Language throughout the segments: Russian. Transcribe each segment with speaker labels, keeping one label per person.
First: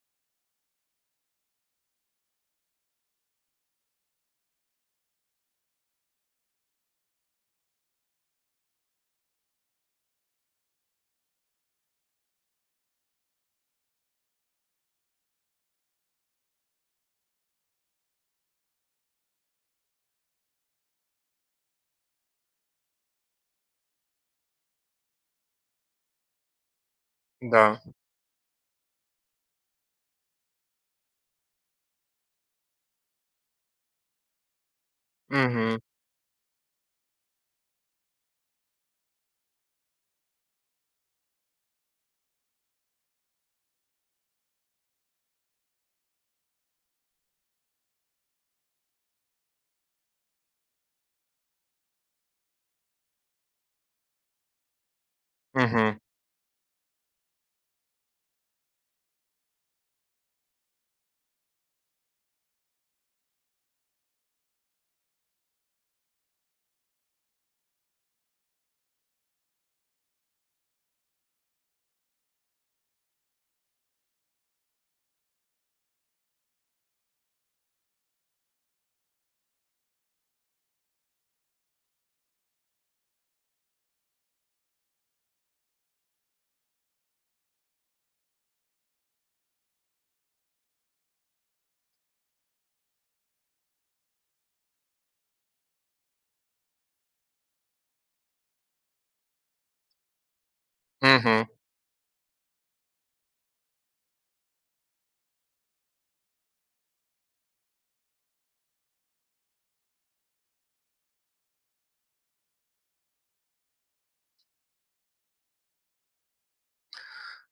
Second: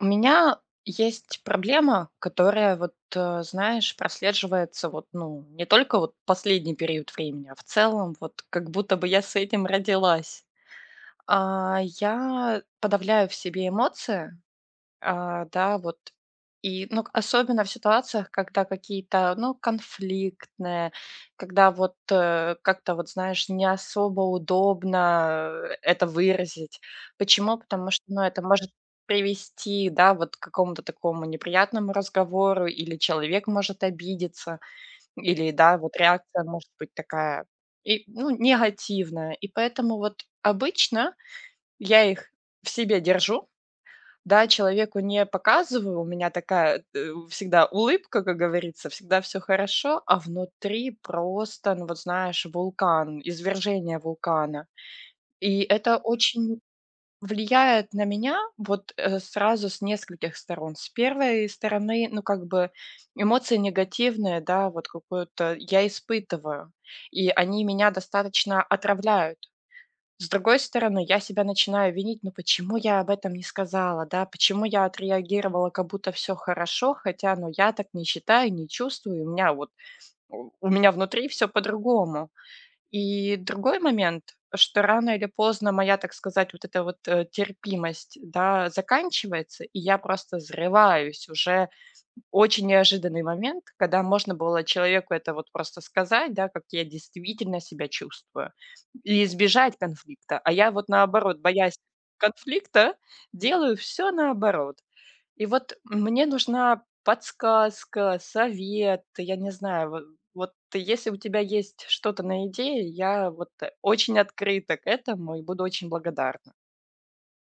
Speaker 1: У меня есть проблема, которая вот, знаешь, прослеживается вот, ну, не только вот последний период времени, а в целом вот как будто бы я с этим родилась. Я подавляю в себе эмоции, да, вот. И, ну, особенно в ситуациях, когда какие-то, ну, конфликтные, когда вот, как-то, вот знаешь, не особо удобно это выразить. Почему?
Speaker 2: Да.
Speaker 1: Потому что, ну, это может привести, да, вот к какому-то такому неприятному разговору, или человек может обидеться, или, да,
Speaker 2: Мгм.
Speaker 1: вот реакция может быть такая, и, ну, негативная. И поэтому вот обычно я их в себе держу, да, человеку не показываю, у меня такая, всегда улыбка, как говорится, всегда все хорошо, а внутри просто, ну, вот знаешь, вулкан, извержение вулкана. И это
Speaker 2: Мгм.
Speaker 1: очень влияет на меня вот, сразу с нескольких сторон. С первой стороны, ну, как бы эмоции негативные, да, вот какую-то я испытываю, и они меня достаточно отравляют. С другой стороны, я себя начинаю винить, ну почему я об этом не сказала, да, почему я отреагировала, как будто все хорошо, хотя, ну, я так не считаю, не чувствую, у меня вот, у меня внутри все по-другому. И другой момент, что рано или поздно моя, так сказать, вот эта вот, терпимость, да, заканчивается, и я просто взрываюсь уже очень неожиданный момент, когда можно было человеку это вот просто сказать, да, как я действительно себя чувствую, и избежать конфликта. А я вот наоборот,
Speaker 2: Мгм.
Speaker 1: боясь конфликта, делаю все наоборот. И вот мне нужна подсказка, совет, я не знаю, во вот если у тебя есть что-то на идее, я вот, очень открыта к этому и буду очень благодарна.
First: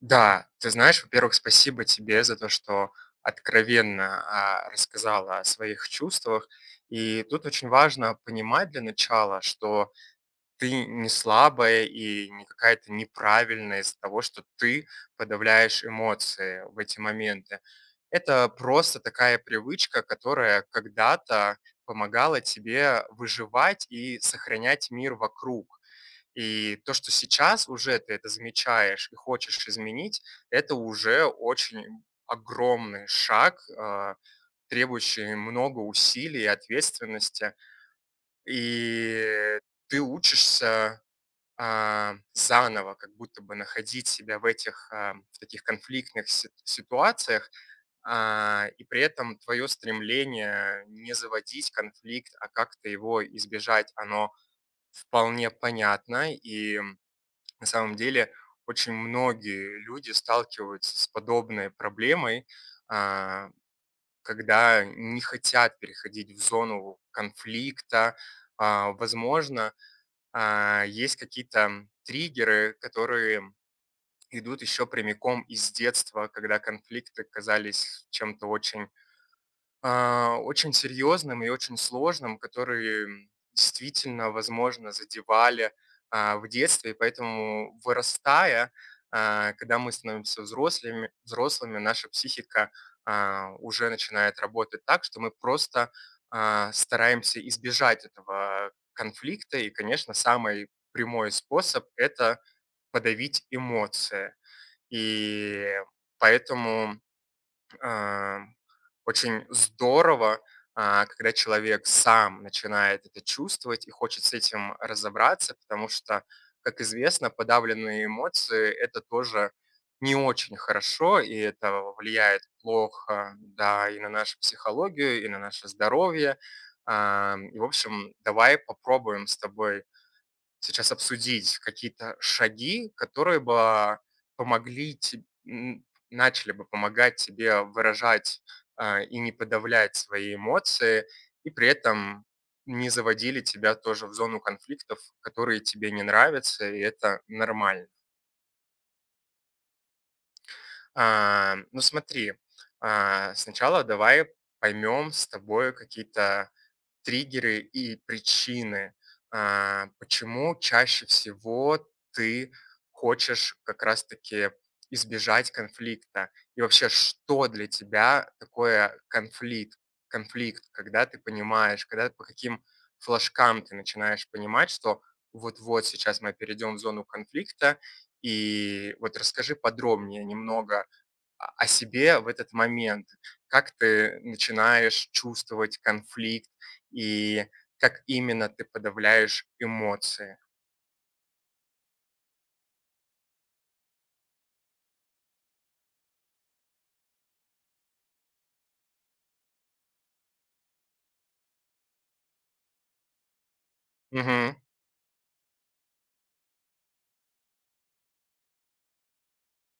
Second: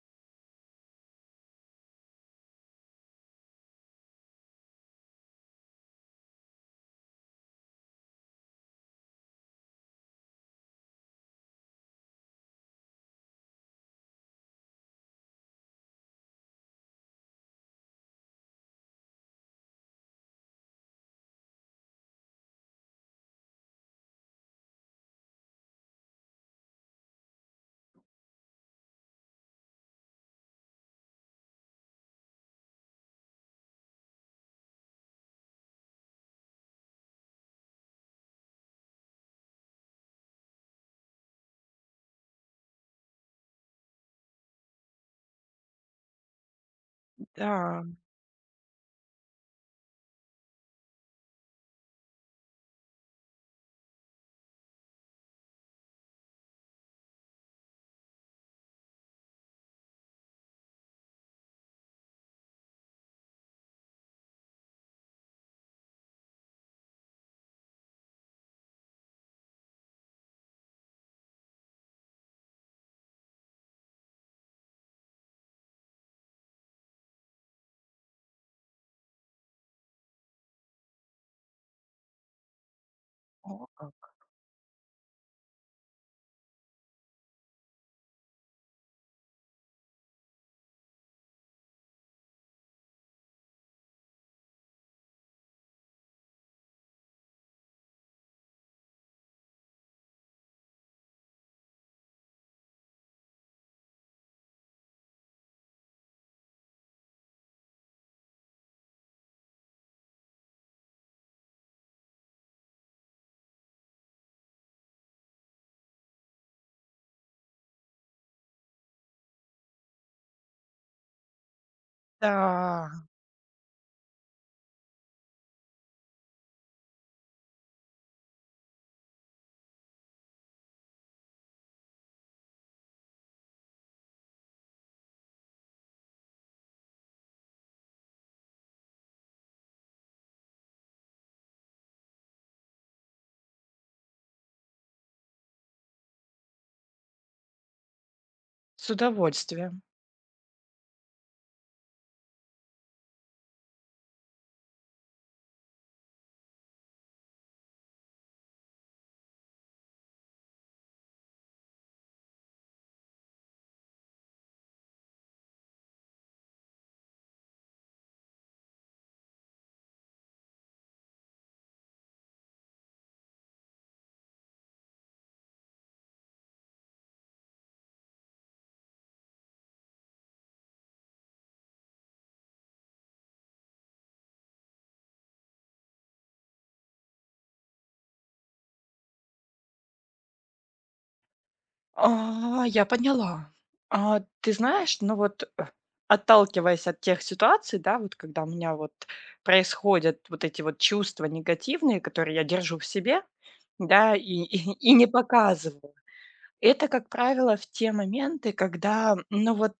Speaker 2: Да, ты знаешь, во-первых, спасибо тебе за то, что откровенно, рассказала о своих чувствах. И тут очень важно понимать для начала, что ты не слабая и не какая-то неправильная из-за того, что ты подавляешь эмоции в эти моменты. Это просто такая привычка, которая когда-то помогала тебе выживать и сохранять мир вокруг. И то, что сейчас уже ты это замечаешь и хочешь изменить, это уже очень огромный шаг, требующий много усилий и ответственности. И ты учишься заново, как будто бы находить себя в этих в таких конфликтных ситуациях,
Speaker 1: Да,
Speaker 2: и при этом твое стремление не заводить конфликт, а как-то его избежать, оно вполне понятно, и на самом деле очень многие люди сталкиваются с подобной проблемой, а, когда не хотят переходить в зону конфликта. Возможно, есть какие-то триггеры, которые идут еще прямиком из детства, когда конфликты казались чем-то очень очень серьезным и очень сложным, которые,
Speaker 1: о как.
Speaker 2: действительно, возможно, задевали, в детстве. И поэтому, вырастая, когда мы становимся взрослыми, наша психика, уже начинает работать так, что мы просто, стараемся избежать этого конфликта. И, конечно, самый прямой способ — это подавить эмоции. И поэтому а, очень здорово, когда человек сам начинает это чувствовать и хочет с этим разобраться, потому что, как известно, подавленные эмоции — это тоже не очень хорошо, и это влияет
Speaker 1: Да,
Speaker 2: плохо, да, и на нашу психологию, и на наше здоровье. И, в общем, давай попробуем с тобой сейчас обсудить какие-то шаги, которые бы помогли начали бы помогать тебе выражать, и не подавлять свои эмоции, и при этом не заводили тебя тоже в зону конфликтов, которые тебе не нравятся, и это нормально.
Speaker 1: с удовольствием.
Speaker 2: Ну смотри, сначала давай поймем с тобой какие-то триггеры и причины, почему чаще всего ты хочешь как раз-таки избежать конфликта. И вообще, что для тебя такое конфликт, когда ты понимаешь, когда по каким флажкам ты начинаешь понимать, что вот-вот сейчас мы перейдем в зону конфликта, и вот расскажи подробнее немного о себе в этот момент, как ты начинаешь чувствовать конфликт и как именно ты подавляешь эмоции.
Speaker 1: Я поняла. Ты знаешь, ну вот, отталкиваясь от тех ситуаций, да, вот когда у меня вот происходят вот эти вот чувства негативные, которые я держу в себе, да, и,
Speaker 2: Мгм.
Speaker 1: и, и не показываю. Это, как правило, в те моменты, когда, ну вот,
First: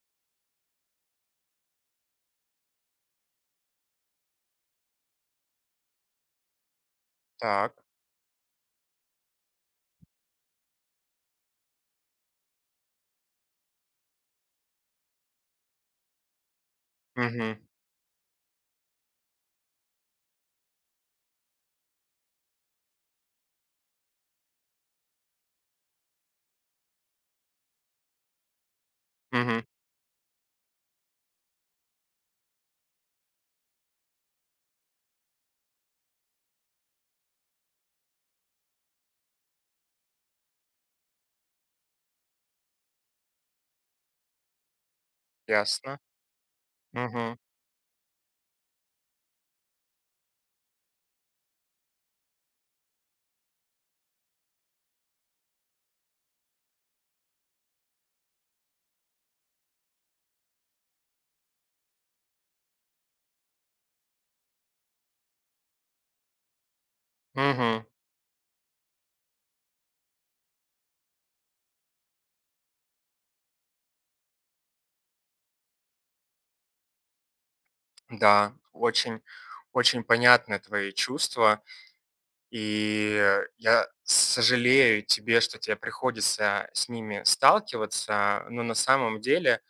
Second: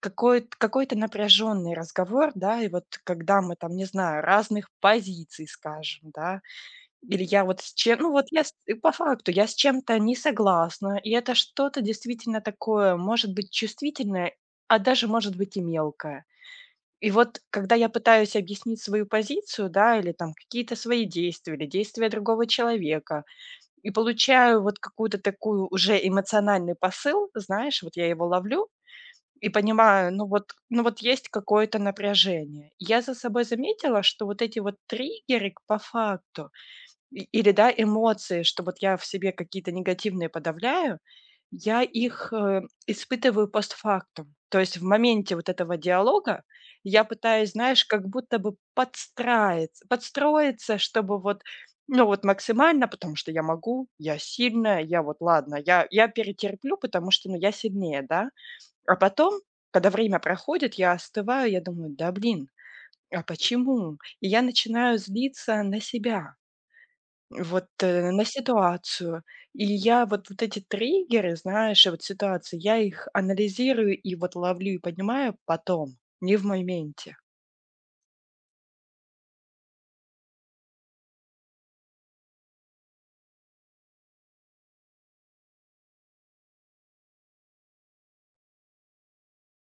Speaker 1: какой-то напряженный разговор, да, и вот когда мы там, не знаю, разных позиций, скажем, да, или я вот с
Speaker 2: Так.
Speaker 1: чем ну, вот я с и по факту я с чем-то не согласна, и это что-то действительно такое, может быть, чувствительное, а даже, может быть, и мелкое. И вот
Speaker 2: Мгм.
Speaker 1: когда я пытаюсь объяснить свою позицию, да, или там какие-то свои действия, или действия другого человека, и получаю вот какую-то такую уже эмоциональный посыл, знаешь, вот я его ловлю и
Speaker 2: Мгм.
Speaker 1: понимаю, ну вот есть какое-то напряжение. Я за собой заметила, что вот эти вот триггеры по факту или, да, эмоции, что вот я в себе какие-то негативные подавляю, я их, испытываю постфактум. То есть в моменте вот этого
Speaker 2: Ясно.
Speaker 1: диалога я
Speaker 2: Мгм.
Speaker 1: пытаюсь, знаешь, как будто бы подстраиться подстроиться, чтобы вот, ну, вот максимально, потому что я могу, я сильная, я вот ладно, я перетерплю, потому что, ну, я сильнее, да. А потом, когда время проходит, я остываю, я думаю: "Да блин, а почему?" И я начинаю злиться на себя. Вот,
Speaker 2: Мгм.
Speaker 1: на ситуацию. И я вот эти триггеры, знаешь, и вот ситуации, я их анализирую и вот ловлю и поднимаю потом, не в моменте.
Speaker 2: Да, очень, очень понятны твои чувства, и я сожалею тебе, что тебе приходится с ними сталкиваться, но на самом деле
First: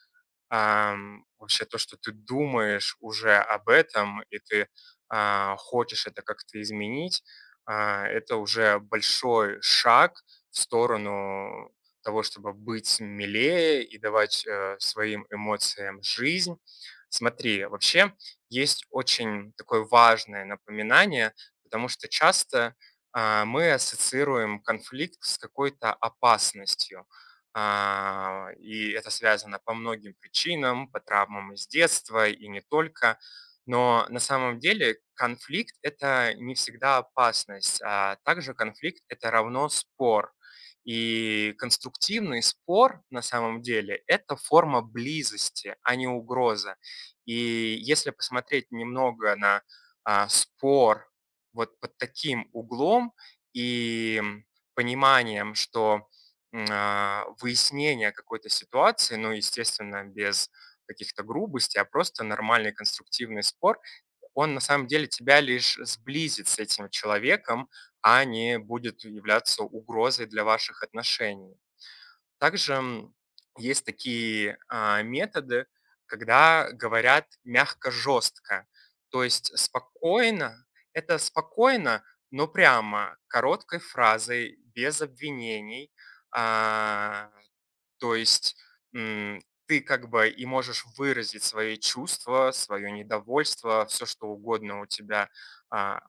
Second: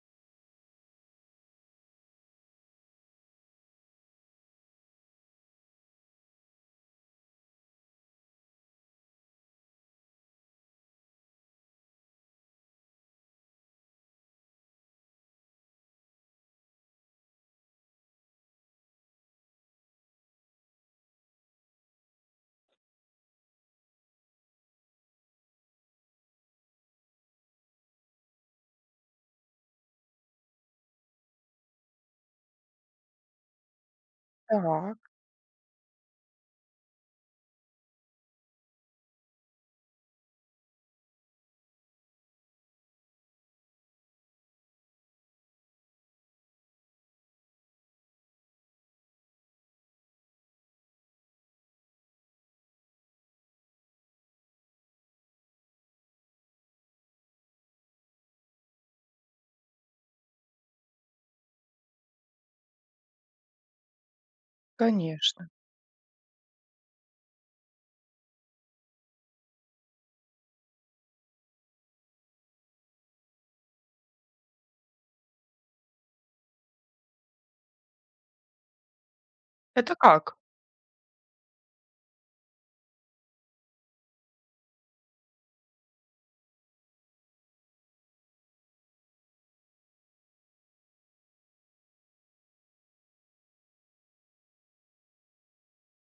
Speaker 2: вообще то, что ты думаешь уже об этом, и ты хочешь это как-то изменить, это уже большой шаг в сторону того, чтобы быть милее и давать своим эмоциям жизнь. Смотри, вообще есть очень такое важное напоминание, потому что часто мы ассоциируем конфликт с какой-то опасностью. И это связано по многим причинам, по травмам из детства и не только. Но на самом
Speaker 1: Так,
Speaker 2: деле конфликт — это не всегда опасность, а также конфликт — это равно спор. И конструктивный спор на самом деле — это форма близости, а не угроза. И если посмотреть немного на спор вот под таким углом и пониманием, что выяснения какой-то ситуации, ну, естественно, без каких-то грубостей, а просто нормальный конструктивный спор, он на самом деле тебя
Speaker 1: конечно.
Speaker 2: лишь сблизит с этим человеком, а не будет являться угрозой для ваших отношений. Также, есть такие, методы, когда говорят мягко-жестко. То есть
Speaker 1: Это как?
Speaker 2: спокойно — это спокойно, но прямо, короткой фразой, без обвинений. А То есть м, ты как бы и можешь выразить свои чувства, свое недовольство, все, что угодно у тебя,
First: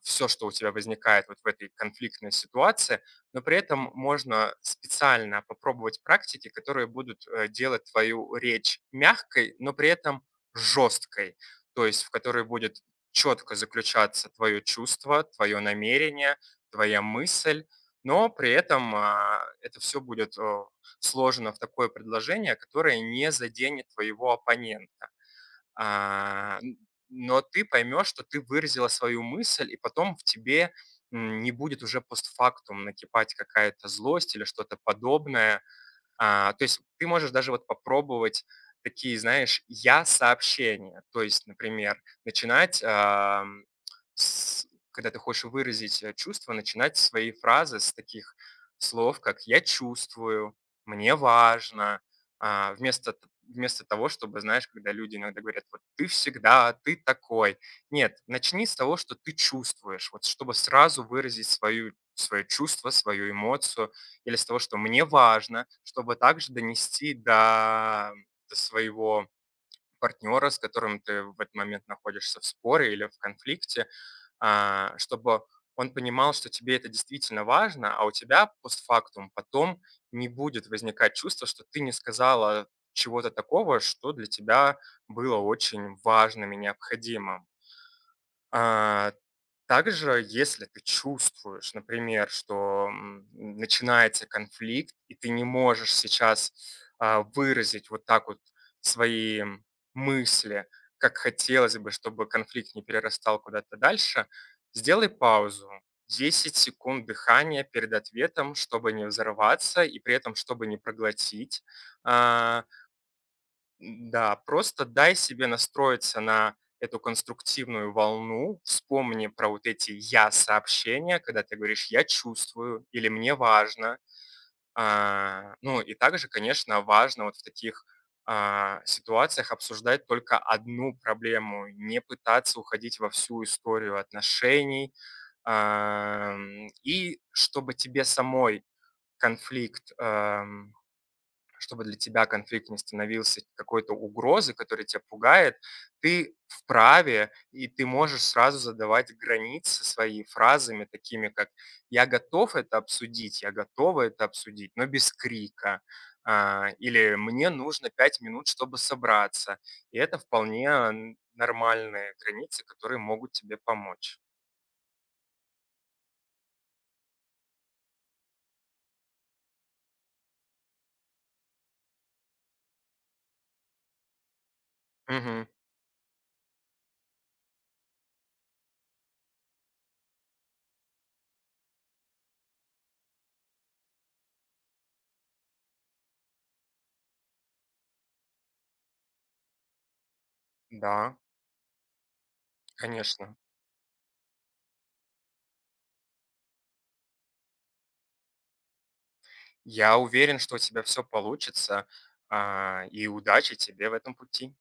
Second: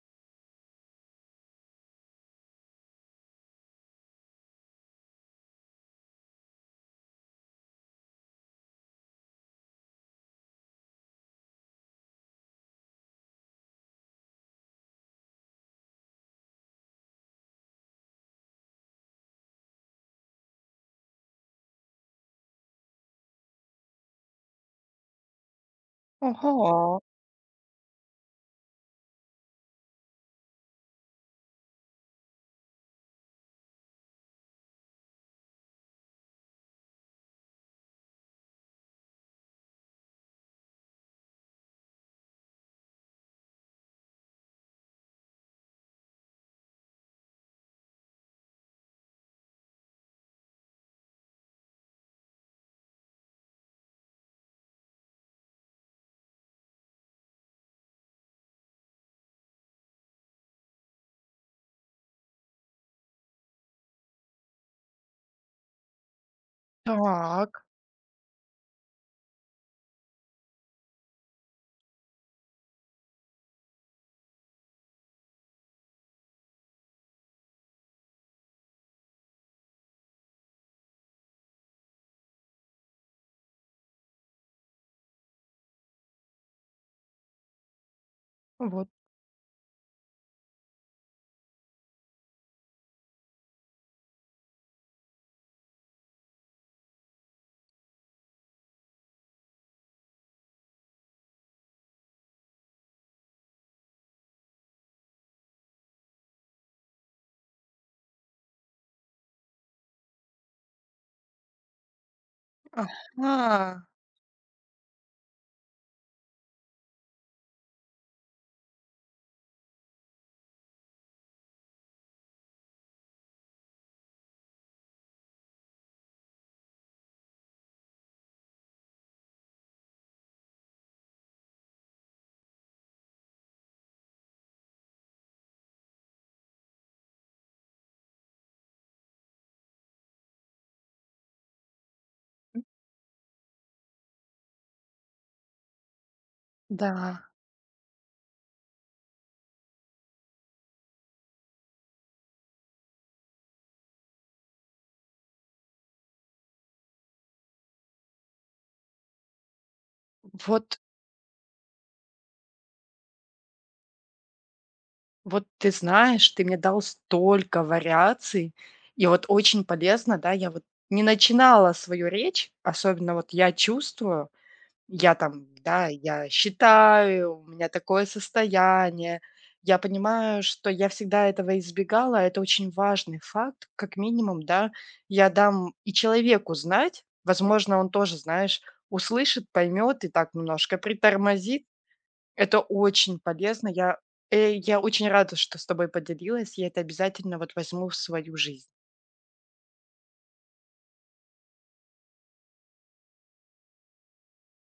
Speaker 2: все, что у тебя возникает вот в этой конфликтной ситуации, но при этом можно специально попробовать практики, которые будут делать твою речь мягкой, но при этом жесткой, то есть в которой будет четко заключаться твое чувство, твое намерение, твоя мысль, но при этом это все будет сложено в такое предложение, которое не заденет твоего оппонента. А, н-
Speaker 1: Ого.
Speaker 2: но ты поймешь, что ты выразила свою мысль, и потом в тебе не будет уже постфактум накипать какая-то злость или что-то подобное, то есть ты можешь даже вот попробовать такие, знаешь, я-сообщения. То есть, например, начинать, с когда ты хочешь выразить, чувства, начинать свои фразы с таких слов, как "я чувствую", "мне важно". А, вместо т Вместо того, чтобы, знаешь, когда люди иногда говорят: "Вот ты всегда, ты такой". Нет, начни с того, что ты чувствуешь, вот чтобы сразу выразить свою свое чувство, свою эмоцию или с того, что мне важно, чтобы также донести
Speaker 1: Так,
Speaker 2: до, до своего партнера, с которым ты в этот момент находишься в споре или в конфликте, чтобы он понимал, что тебе это действительно важно, а у тебя постфактум потом не будет возникать чувство, что ты не сказала чего-то такого, что для тебя было очень важным и необходимым.
Speaker 1: вот.
Speaker 2: А, Также, если ты чувствуешь, например, что начинается конфликт, и ты не можешь сейчас выразить вот так вот свои мысли, как хотелось бы, чтобы конфликт не перерастал куда-то дальше, сделай паузу. 10 секунд дыхания перед ответом, чтобы не взорваться и при этом, чтобы не проглотить а,
Speaker 1: Ага,
Speaker 2: да, просто дай себе настроиться на эту конструктивную волну, вспомни про вот эти «я»-сообщения, когда ты говоришь «я чувствую» или «мне важно». Ну и также, конечно, важно вот в таких ситуациях обсуждать только одну проблему, не пытаться уходить во всю историю отношений. И чтобы тебе самой конфликт, чтобы для тебя конфликт не становился какой-то угрозой, которая тебя пугает, ты
Speaker 1: да.
Speaker 2: вправе и ты можешь сразу задавать границы свои фразами, такими как «я готов это обсудить», «я готова это обсудить», но без крика, или «мне нужно 5 минут, чтобы собраться». И это вполне
Speaker 1: Вот,
Speaker 2: нормальные границы, которые могут тебе помочь.
Speaker 1: вот ты знаешь, ты мне дал столько вариаций, и вот очень полезно, да, я вот не начинала свою речь, особенно вот я чувствую, я там,
Speaker 2: Мгм.
Speaker 1: да, я считаю, у меня такое состояние. Я понимаю, что я всегда этого избегала. Это очень важный факт. Как минимум, да, я дам и человеку знать. Возможно, он тоже, знаешь, услышит, поймет и так немножко
Speaker 2: Да,
Speaker 1: притормозит. Это очень
Speaker 2: конечно.
Speaker 1: полезно. Я очень рада, что с тобой поделилась. Я это обязательно вот возьму в свою жизнь.
Speaker 2: Я уверен, что у тебя все получится, и удачи тебе в этом пути.